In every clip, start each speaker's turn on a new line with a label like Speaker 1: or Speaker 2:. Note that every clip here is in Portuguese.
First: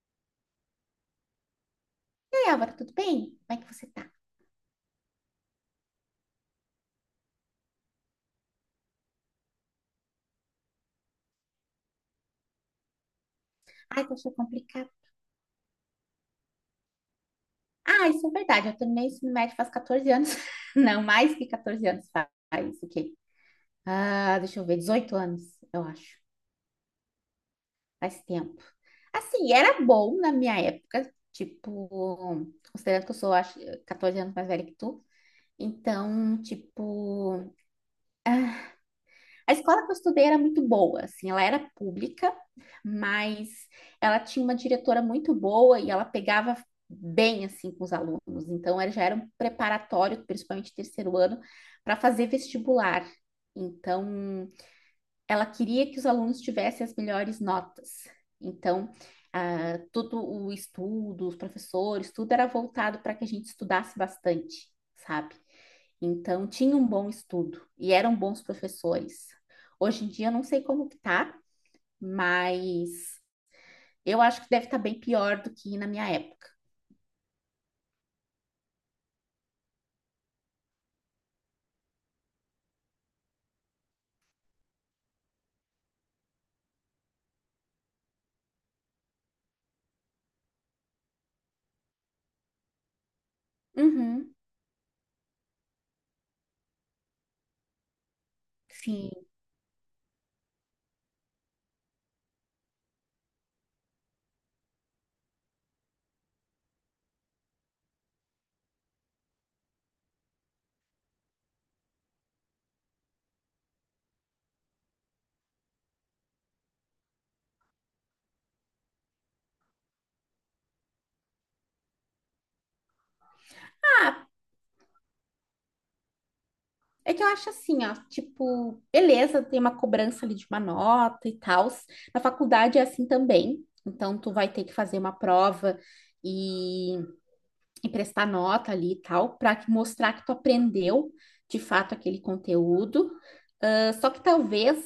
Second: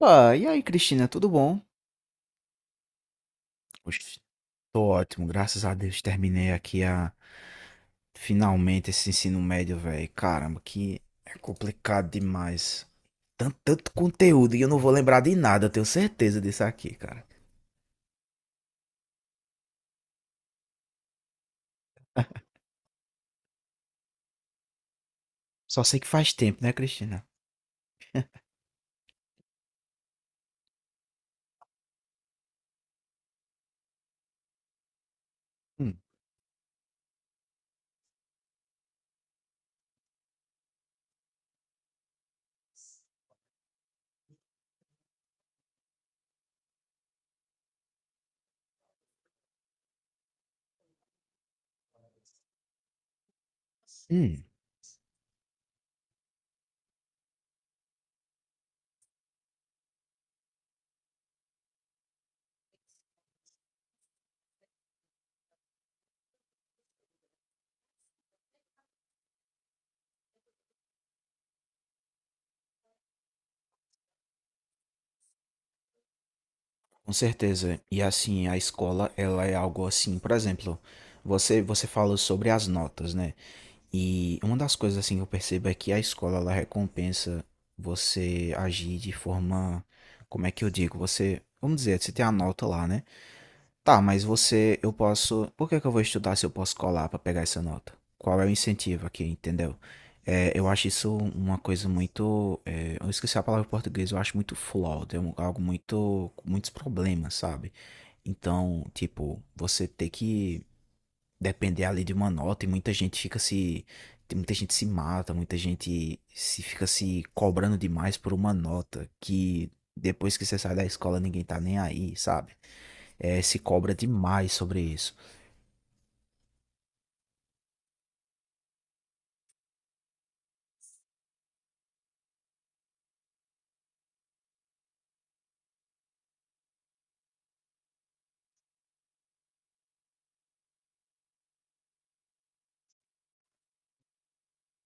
Speaker 1: Opa, e aí, Cristina, tudo bom?
Speaker 2: Oi, Álvaro, tudo bem? Como é que você tá?
Speaker 1: Oxe, tô ótimo, graças a Deus terminei aqui a finalmente esse ensino médio, velho. Caramba, que é complicado demais. Tanto, tanto
Speaker 2: Ai, tá achando
Speaker 1: conteúdo e eu não
Speaker 2: complicado.
Speaker 1: vou lembrar de nada, eu tenho certeza disso aqui, cara.
Speaker 2: Ah, isso é verdade. Eu terminei o ensino médio faz 14 anos. Não, mais que 14 anos faz. O quê? Ah, deixa eu ver, 18 anos,
Speaker 1: Só
Speaker 2: eu
Speaker 1: sei que
Speaker 2: acho.
Speaker 1: faz tempo, né, Cristina?
Speaker 2: Faz tempo. Assim, era bom na minha época, tipo, considerando que eu sou, acho, 14 anos mais velha que tu.
Speaker 1: Hum,
Speaker 2: Então, tipo, ah, a escola que eu estudei era muito boa, assim, ela era pública, mas ela tinha uma diretora muito boa e ela pegava bem, assim, com os alunos. Então, era, já era um preparatório, principalmente terceiro ano, para fazer vestibular.
Speaker 1: hum,
Speaker 2: Então, ela queria que os alunos tivessem as melhores notas. Então, ah, todo o estudo, os professores, tudo era voltado para que a gente estudasse bastante, sabe? Então, tinha um bom estudo e eram bons professores. Hoje em dia, eu não sei como que tá, mas eu acho que deve estar bem pior do que na minha época.
Speaker 1: com certeza. E assim, a escola, ela é algo assim, por exemplo, você falou sobre as notas, né? E uma das coisas assim que eu percebo é que a escola ela recompensa você agir de forma, como é que eu digo, você, vamos dizer, você tem a nota lá, né? Tá, mas
Speaker 2: Uhum,
Speaker 1: você, eu posso, por que que eu vou estudar se eu posso colar pra pegar essa nota? Qual é o incentivo aqui,
Speaker 2: sim.
Speaker 1: entendeu? É, eu acho isso uma coisa muito, é, eu esqueci a palavra em português, eu acho muito flawed, algo muito, com muitos problemas, sabe? Então, tipo, você ter que depender ali de uma nota e muita gente se mata, muita gente se fica se cobrando demais por uma nota que depois que você sai da escola ninguém tá nem aí, sabe? É, se cobra
Speaker 2: Ah,
Speaker 1: demais sobre isso.
Speaker 2: é que eu acho assim, ó, tipo, beleza, tem uma cobrança ali de uma nota e tal. Na faculdade é assim também. Então, tu vai ter que fazer uma prova e e prestar nota ali e tal, para mostrar que tu aprendeu de fato aquele conteúdo. Ah, só que talvez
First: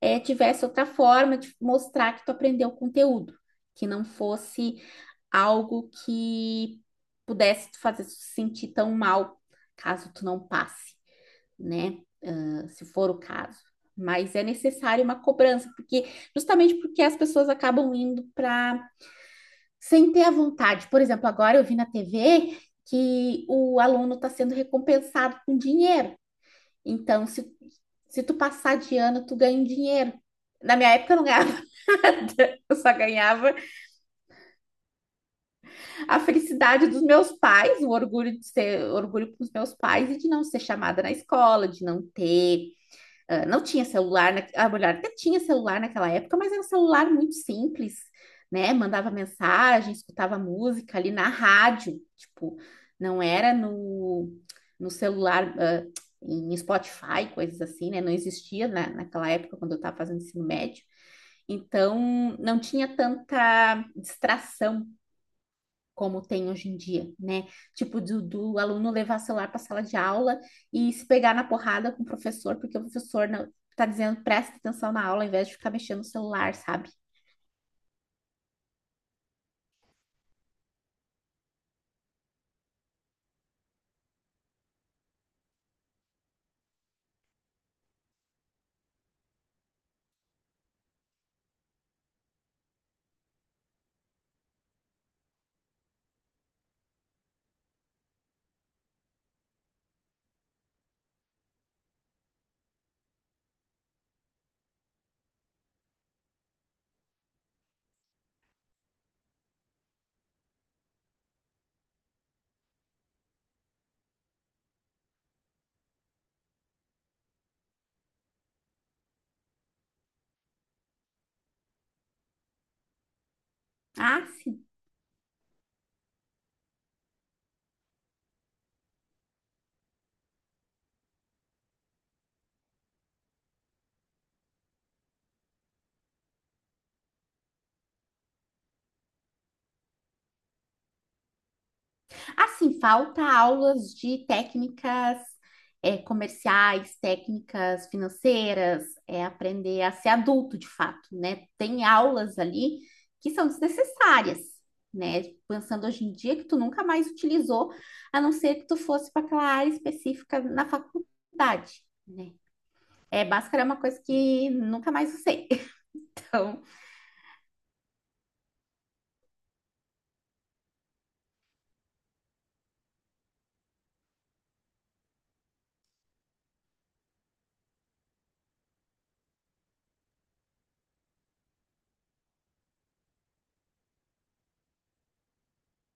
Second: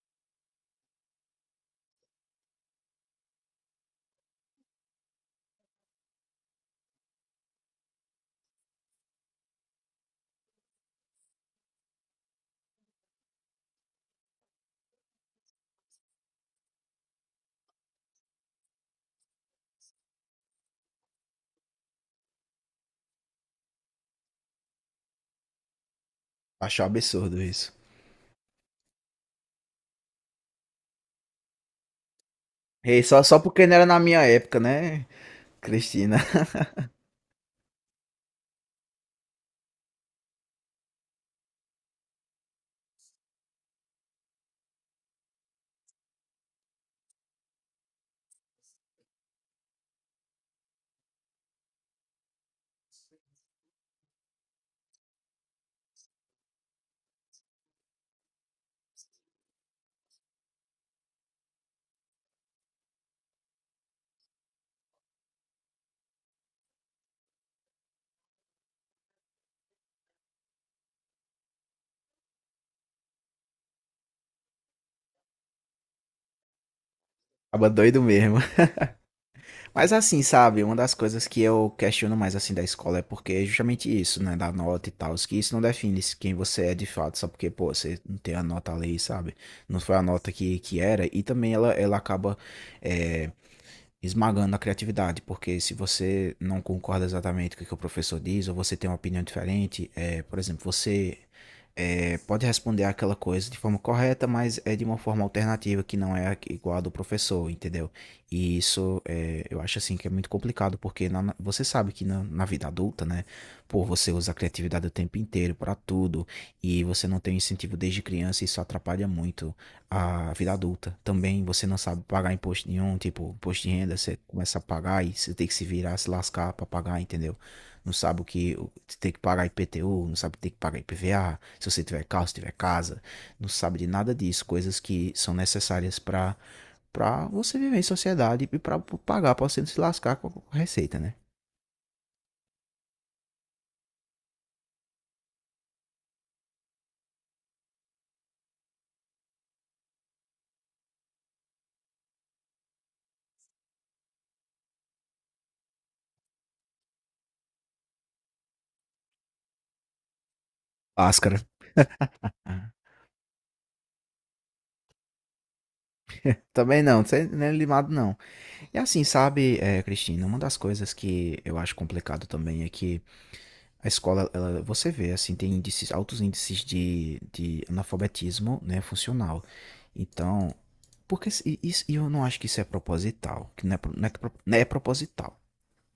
Speaker 2: eh, tivesse outra forma de mostrar que tu aprendeu o conteúdo, que não fosse algo que pudesse te fazer se sentir tão mal caso tu não passe, né? Ah, se for o caso. Mas é necessário uma cobrança, porque justamente porque as pessoas acabam indo para sem ter a vontade. Por exemplo, agora eu vi na TV que o aluno está sendo recompensado com dinheiro.
Speaker 1: Acho um
Speaker 2: Então,
Speaker 1: absurdo
Speaker 2: se,
Speaker 1: isso.
Speaker 2: se tu passar de ano, tu ganha um dinheiro. Na minha época eu não ganhava nada, eu só
Speaker 1: E só
Speaker 2: ganhava
Speaker 1: porque não era na minha época, né, Cristina?
Speaker 2: a felicidade dos meus pais, o orgulho de ser, orgulho com os meus pais e de não ser chamada na escola, de não ter. Ah, não tinha celular, a mulher até tinha celular naquela época, mas era um celular muito simples, né? Mandava mensagem, escutava música ali na rádio, tipo, não era no celular, ah, em Spotify, coisas assim, né? Não existia naquela época, quando eu estava fazendo ensino médio. Então, não tinha tanta distração como tem hoje em dia, né? Tipo, do aluno levar celular para a sala de aula e se pegar na porrada com o professor, porque o professor não, tá dizendo presta atenção na aula ao invés de ficar mexendo no celular, sabe?
Speaker 1: Tava doido mesmo. Mas assim, sabe, uma das coisas que eu questiono mais assim da escola é porque é justamente isso, né, da nota e tal, que isso não define se quem você é de fato, só porque, pô, você não tem a nota ali, sabe? Não foi a nota que era, e também ela acaba eh, esmagando a criatividade, porque se você não concorda exatamente com o que o professor diz, ou você tem uma opinião diferente, é, por exemplo, você pode responder aquela coisa de forma correta, mas é de uma forma alternativa que não é igual a do professor, entendeu? E isso é, eu acho assim que é muito complicado, porque você sabe que na vida adulta, né, pô, você usa a criatividade o tempo inteiro para tudo, e você não tem incentivo desde criança, e isso atrapalha muito a vida adulta. Também você não sabe pagar imposto nenhum, tipo, imposto de renda, você
Speaker 2: Ah, se
Speaker 1: começa a pagar e você tem que se virar, se lascar pra pagar, entendeu? Não sabe o que você tem que pagar IPTU, não sabe o que tem que pagar IPVA, se você tiver carro, se tiver casa, não sabe de nada disso, coisas que são necessárias pra você viver em sociedade e pra pagar, pra você não se lascar com a receita, né?
Speaker 2: Assim, falta aulas de técnicas é, comerciais, técnicas financeiras, é, aprender a ser adulto de fato, né? Tem aulas ali que são desnecessárias, né? Pensando hoje em dia que tu nunca mais utilizou, a não ser que tu fosse para aquela área específica na
Speaker 1: Máscara.
Speaker 2: faculdade, né?
Speaker 1: Ah.
Speaker 2: É, Bhaskara é uma coisa que nunca mais usei. Então,
Speaker 1: Também não, não é limado não. E assim, sabe, é, Cristina, uma das coisas que eu acho complicado também é que a escola, ela, você vê, assim, tem índices, altos índices de analfabetismo, né, funcional. Então, porque isso, e eu não acho que isso é proposital, que não é, não é, que não é proposital.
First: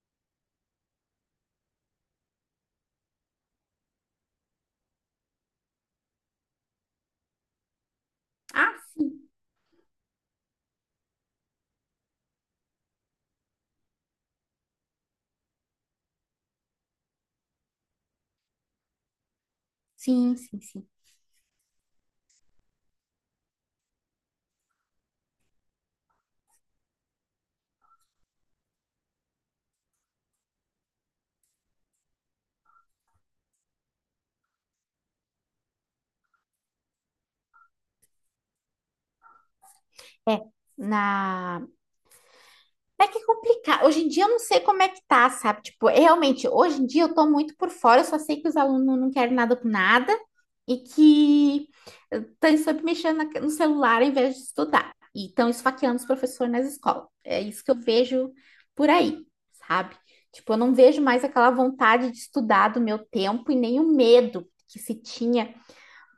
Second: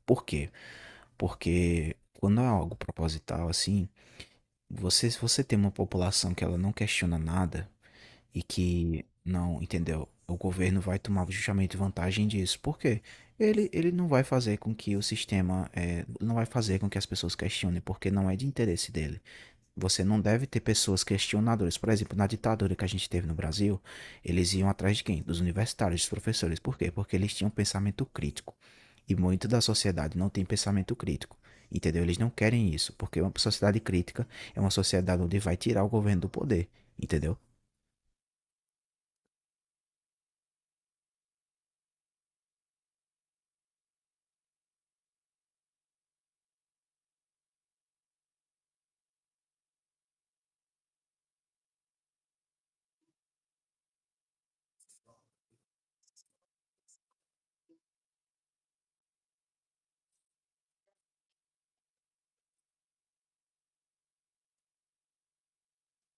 Speaker 1: Por quê? Porque quando é algo proposital, assim, você, se você tem uma população que ela não questiona nada e
Speaker 2: ah,
Speaker 1: que não, entendeu? O governo vai tomar justamente vantagem disso. Por quê? Ele não vai fazer com que o sistema, não vai fazer com que as pessoas questionem, porque não é de interesse dele. Você não
Speaker 2: sim,
Speaker 1: deve ter
Speaker 2: sim, sim.
Speaker 1: pessoas questionadoras. Por exemplo, na ditadura que a gente teve no Brasil, eles iam atrás de quem? Dos universitários, dos professores. Por quê? Porque eles tinham pensamento crítico. E muito da sociedade não tem pensamento crítico. Entendeu? Eles não querem isso, porque uma sociedade crítica é uma sociedade onde vai tirar o governo do poder. Entendeu?
Speaker 2: É, na é que é complicado. Hoje em dia eu não sei como é que tá, sabe? Tipo, é realmente, hoje em dia eu tô muito por fora, eu só sei que os alunos não querem nada com nada e que estão sempre mexendo no celular ao invés de estudar. E estão esfaqueando os professores nas escolas. É isso que eu vejo por aí, sabe? Tipo, eu não vejo mais aquela vontade de estudar do meu tempo e nem o medo que se tinha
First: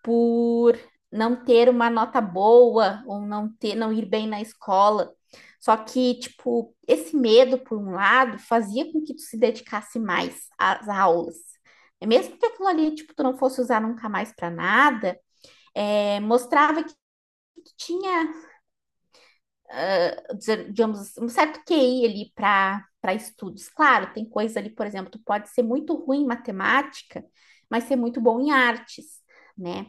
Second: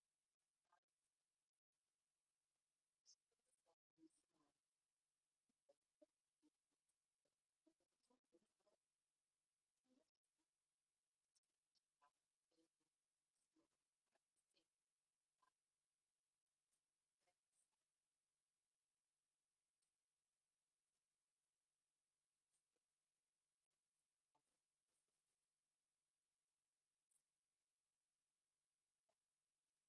Speaker 2: por não ter uma nota boa ou não ter, não ir bem na escola. Só que, tipo, esse medo, por um lado, fazia com que tu se dedicasse mais às aulas. É mesmo que aquilo ali, tipo, tu não fosse usar nunca mais para nada, é, mostrava que tu tinha ah, digamos, um certo QI ali para estudos. Claro, tem coisas ali, por exemplo, tu pode ser muito ruim em matemática, mas ser muito bom em artes, né?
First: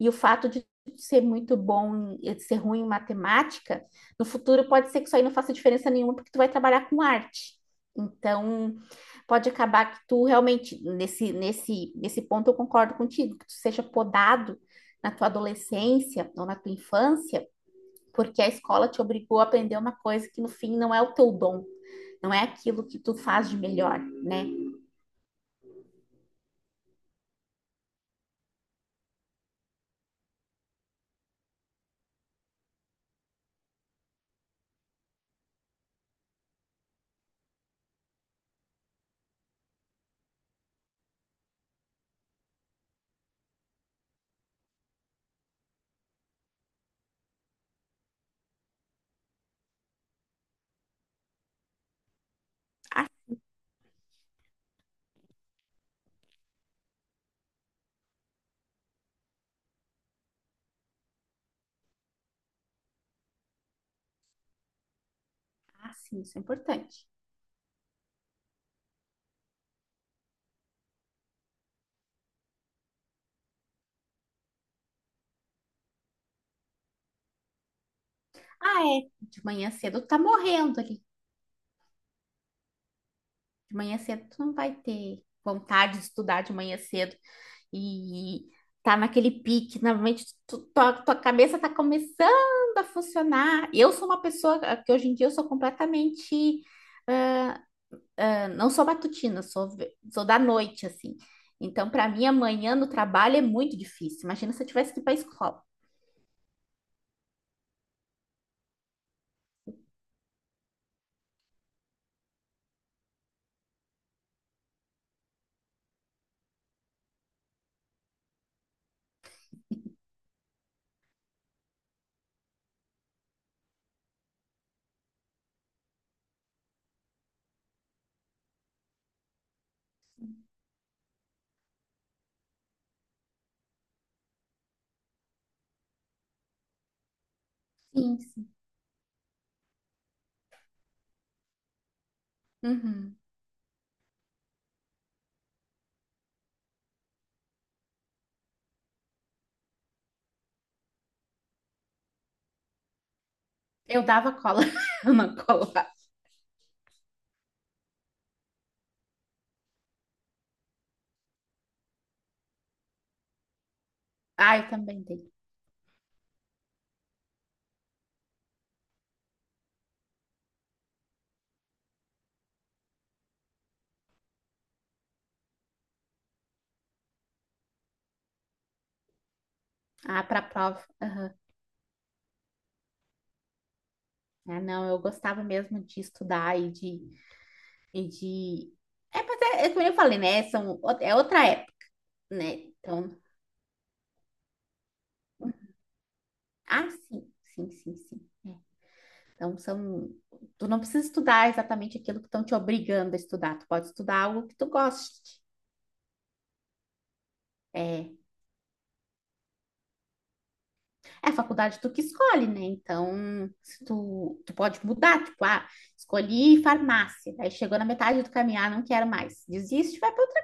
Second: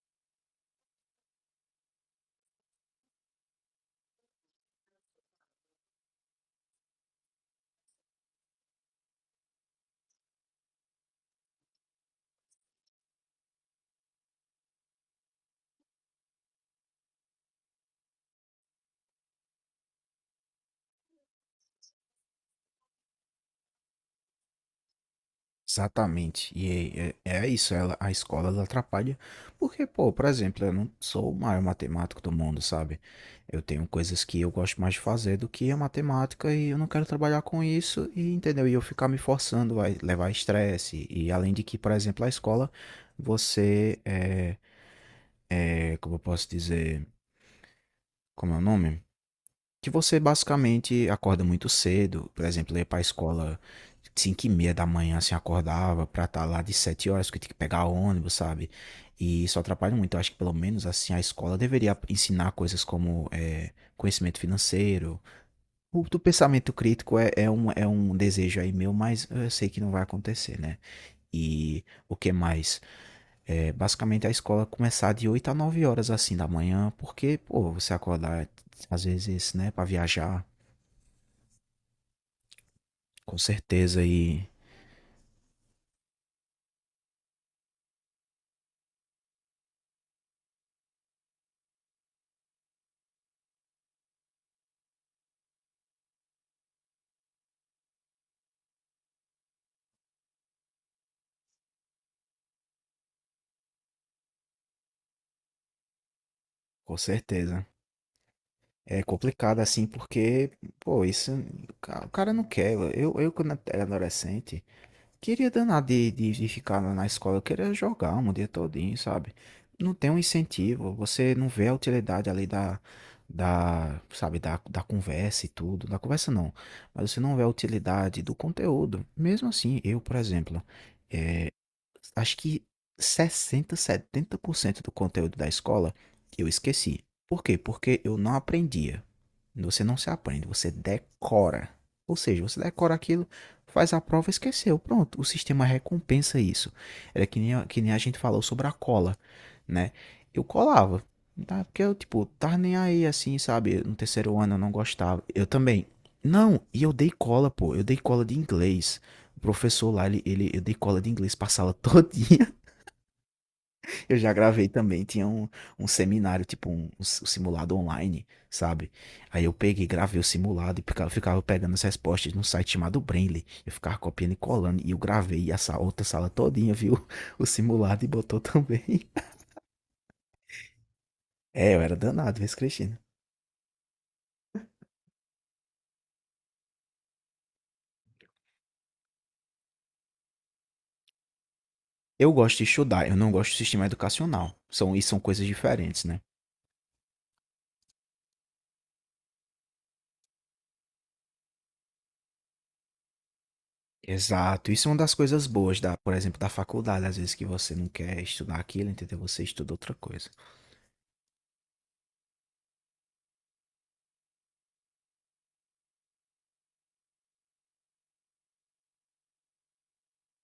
Speaker 2: E o fato de ser muito bom, eh, ser ruim em matemática, no futuro pode ser que isso aí não faça diferença nenhuma, porque tu vai trabalhar com arte. Então, pode acabar que tu realmente, nesse ponto eu concordo contigo, que tu seja podado na tua adolescência ou na tua infância porque a escola te obrigou a aprender uma coisa que no fim não é o teu dom, não é aquilo que tu faz de melhor, né?
Speaker 1: Exatamente. E é isso, a escola ela atrapalha, porque, pô, por exemplo, eu não sou o maior matemático do mundo, sabe? Eu tenho coisas que eu gosto mais de fazer do que a matemática e eu não quero trabalhar com isso, e entendeu? E eu ficar me forçando vai levar estresse. E além de que, por exemplo, a escola, você como eu posso dizer, como é o nome? Que você basicamente acorda muito cedo, por exemplo, eu ia pra
Speaker 2: Ah,
Speaker 1: escola 5 e meia da manhã, assim, acordava pra estar lá de 7 horas, porque tem que pegar ônibus, sabe? E isso atrapalha muito. Eu acho que pelo menos, assim, a escola deveria ensinar coisas como conhecimento financeiro.
Speaker 2: ah,
Speaker 1: Do
Speaker 2: sim, isso é
Speaker 1: pensamento
Speaker 2: importante.
Speaker 1: crítico é um desejo aí meu, mas eu sei que não vai acontecer, né? E o que mais? É, basicamente a escola começar de 8 a 9 horas, assim, da manhã, porque, pô, você acordar
Speaker 2: Ah,
Speaker 1: às
Speaker 2: é, de
Speaker 1: vezes, né,
Speaker 2: manhã
Speaker 1: para
Speaker 2: cedo tu tá
Speaker 1: viajar.
Speaker 2: morrendo ali.
Speaker 1: Com
Speaker 2: De manhã
Speaker 1: certeza,
Speaker 2: cedo tu
Speaker 1: e
Speaker 2: não vai ter vontade de estudar de manhã cedo e tá naquele pique, normalmente tua cabeça tá começando a funcionar. Eu sou uma pessoa que hoje em dia eu sou completamente não sou matutina, sou da noite, assim. Então, para mim, amanhã no trabalho é muito difícil. Imagina se eu tivesse que ir para a escola.
Speaker 1: com certeza. É complicado assim, porque, pô, isso o cara não quer. Eu quando era adolescente, queria danar de ficar na escola, eu queria jogar um dia todinho, sabe? Não tem um incentivo, você não vê a utilidade ali sabe, da conversa e tudo. Da conversa não, mas você não vê a utilidade do conteúdo. Mesmo assim, eu, por exemplo. Acho que 60, 70% do conteúdo da escola eu esqueci. Por quê? Porque eu
Speaker 2: Sim,
Speaker 1: não
Speaker 2: sim.
Speaker 1: aprendia. Você não se aprende, você decora. Ou seja, você decora
Speaker 2: Uhum.
Speaker 1: aquilo, faz a prova e esqueceu. Pronto, o sistema recompensa isso. Era que nem, que nem a gente falou sobre a cola, né? Eu colava, tá? Porque eu, tipo, tava nem aí assim, sabe? No
Speaker 2: Eu dava
Speaker 1: terceiro ano eu
Speaker 2: cola,
Speaker 1: não gostava.
Speaker 2: uma
Speaker 1: Eu também.
Speaker 2: cola.
Speaker 1: Não, e eu dei cola, pô. Eu dei cola de inglês. O professor lá, eu dei cola de inglês pra sala todinha. Eu já
Speaker 2: Ah,
Speaker 1: gravei
Speaker 2: eu também
Speaker 1: também, tinha
Speaker 2: dei.
Speaker 1: um seminário, tipo um simulado online, sabe? Aí eu peguei, gravei o simulado e ficava pegando as respostas num site chamado Brainly. Eu ficava copiando e colando e eu gravei essa outra sala todinha, viu? O simulado e botou também.
Speaker 2: Ah, para prova. Aham.
Speaker 1: É, eu era danado, viu, Cristina?
Speaker 2: Ah, não, eu gostava mesmo de estudar e de. É, mas é, como eu falei, né? São, é outra época,
Speaker 1: Eu
Speaker 2: né?
Speaker 1: gosto de estudar, eu
Speaker 2: Então,
Speaker 1: não gosto do sistema educacional. São coisas diferentes, né?
Speaker 2: ah, sim, sim, sim, sim. É. Então, são. Tu não precisa estudar exatamente aquilo que estão te obrigando a estudar. Tu pode estudar algo que tu
Speaker 1: Exato. Isso é uma das
Speaker 2: goste.
Speaker 1: coisas boas da, por exemplo, da faculdade, às vezes que você não
Speaker 2: É,
Speaker 1: quer estudar aquilo, entendeu? Você estuda outra coisa.
Speaker 2: é a faculdade tu que escolhe, né? Então, se tu, tu pode mudar, tipo, ah, escolhi farmácia, aí chegou na metade do caminho, ah, não quero mais, desiste, e vai para outra,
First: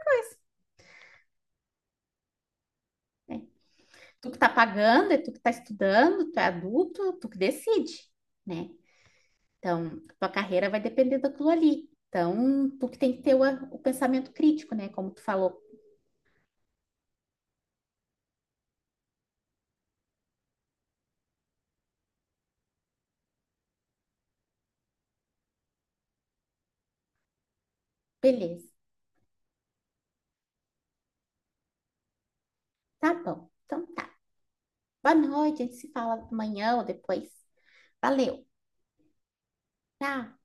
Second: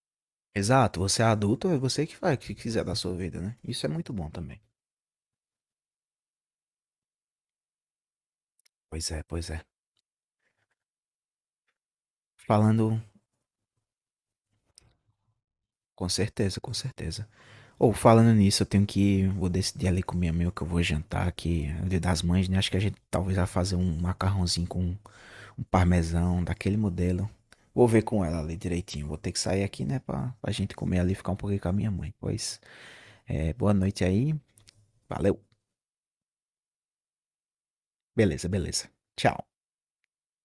Speaker 1: Exato. Você é adulto, é você que faz o que quiser da sua vida,
Speaker 2: né?
Speaker 1: né? Isso é muito bom
Speaker 2: Tu que tá
Speaker 1: também.
Speaker 2: pagando, é tu que tá estudando, tu é adulto, tu que decide, né?
Speaker 1: Pois é, pois é.
Speaker 2: Então, tua carreira vai depender daquilo ali. Então, tu que
Speaker 1: Falando,
Speaker 2: tem que ter o pensamento crítico, né? Como tu falou,
Speaker 1: com certeza, com certeza. Ou falando nisso, eu tenho que, vou decidir ali com minha amiga que eu vou jantar, que é o dia das mães, né? Acho que a gente talvez vai fazer um macarrãozinho com um parmesão daquele modelo. Vou ver com ela ali
Speaker 2: beleza,
Speaker 1: direitinho. Vou ter que sair aqui, né, pra gente comer ali e ficar um pouquinho com a minha mãe. Pois
Speaker 2: tá bom,
Speaker 1: é, boa
Speaker 2: então
Speaker 1: noite
Speaker 2: tá.
Speaker 1: aí.
Speaker 2: Boa
Speaker 1: Valeu.
Speaker 2: noite, a gente se fala amanhã ou depois. Valeu,
Speaker 1: Beleza, beleza. Tchau.
Speaker 2: tchau.